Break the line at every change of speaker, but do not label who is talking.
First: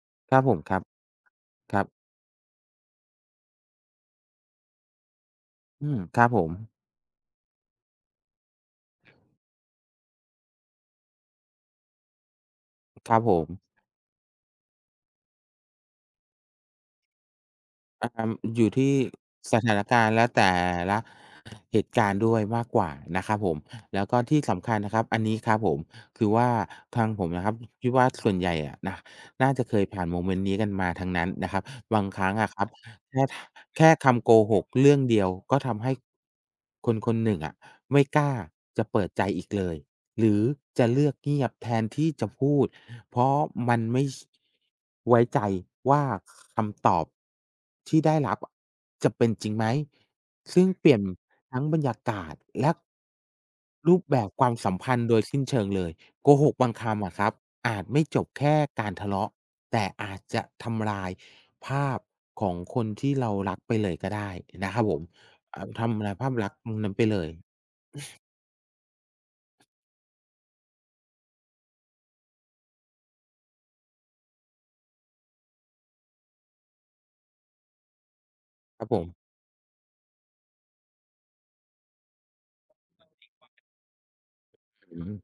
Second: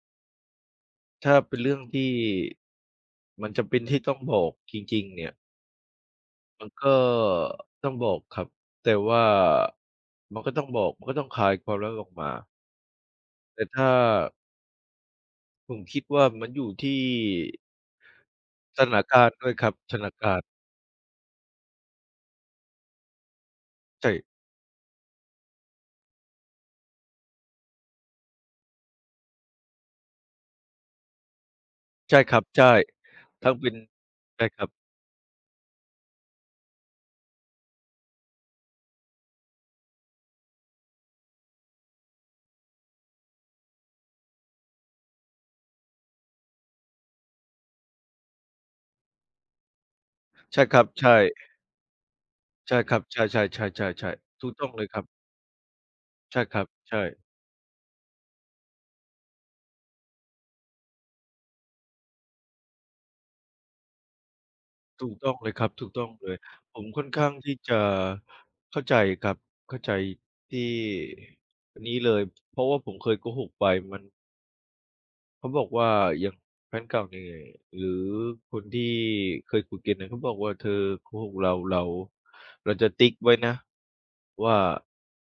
ครับผมครับ
ถ้าเป็นเรื่
ค
อ
ร
ง
ับ
ที่ มันจำเป็นที่ต้องบอกจริง ๆ เนี่ย
อืม ครับผม
มันก็ต้องบอกครับ แต่ว่ามันก็ต้องบอก มันก็ต้องคลายความลับออกมา
อ ครับผม
แต่ถ้า ผมคิดว่ามันอยู่ที่
อัม อยู่ท
ส
ี
ถ
่
านการณ์ด้วย
ส
ค
ถ
รับ
าน
ส
ก
ถา
าร
น
ณ์ แล
ก
ะ
า
แ
รณ
ต
์
่ละ เหตุการณ์ด้วยมากกว่านะครับผม แล
ใ
้
ช
วก็
่
ที่สำคัญนะครับ อันนี้ครับผม คือว่าทางผมนะครับ ฮ คิดว่าส่วนใหญ่อะนะน่าจะเคยผ่านโมเมนต์นี้กันมาทั้งนั้นนะครับ บาง
ใช่
ครั้
ค
ง
รั
อ
บ
ะค
ใ
ร
ช
ั
่
บ แค่
ถ้าเป็น
แค่คำโก
ใช่
ห
คร
ก
ับ
เรื่องเดียว ก็ทำให้ คนคนหนึ่งอะไม่กล้าจะเปิดใจอีกเลย หรือจะเลือกเงียบ แทนที่จะพูด เพราะมันไม่ ช ไว้ใจว่า ค คำตอบที่ได้รับอะจะเป็นจริงไหม
ใ
ซ
ช
ึ
่
่ง
ครั
เป
บ
ลี่ยน
ใช่
ทั้งบรรยากาศ แล
ใ
ะ
ช่ครับ ใช่
รูปแบ
ๆ ๆ
บ
ๆ ๆ
ค
ถ
ว
ู
าม
กต้
ส
อง
ัม
เล
พ
ย
ั
ค
น
ร
ธ
ับ
์โดยสิ้นเชิงเลย โก
ใช่
ห
ค
ก
รั
บ
บ
างค
ใช
ำอ
่
ะครับอาจไม่จบแค่การทะเลาะ แต่อาจจะทำลายภาพของคนที่เรารักไปเลยก็ได้นะครับผม
ถูกต้องเลย
อ่
ครั
า
บ ถ
ท
ูกต้
ำล
อง
ายภ
เ
า
ล
พ
ย
ลักษณ์ตร
ผ
งน
ม
ั้นไ
ค
ป
่อน
เล
ข้
ย
างที่จะเข้าใจครับ เข้าใจที่ อ นี้เลย เพราะว่าผมเคยโกหกไป มัน เขาบอกว่า อย่างแฟนเก่าเนี่ย หรือคนที
ค
่
รับผม
เคยคุยกันเนี่ย เขาบอกว่า "เธอโกหกเรา เรา เราจะติ๊กไว้นะ ว่า"
อืม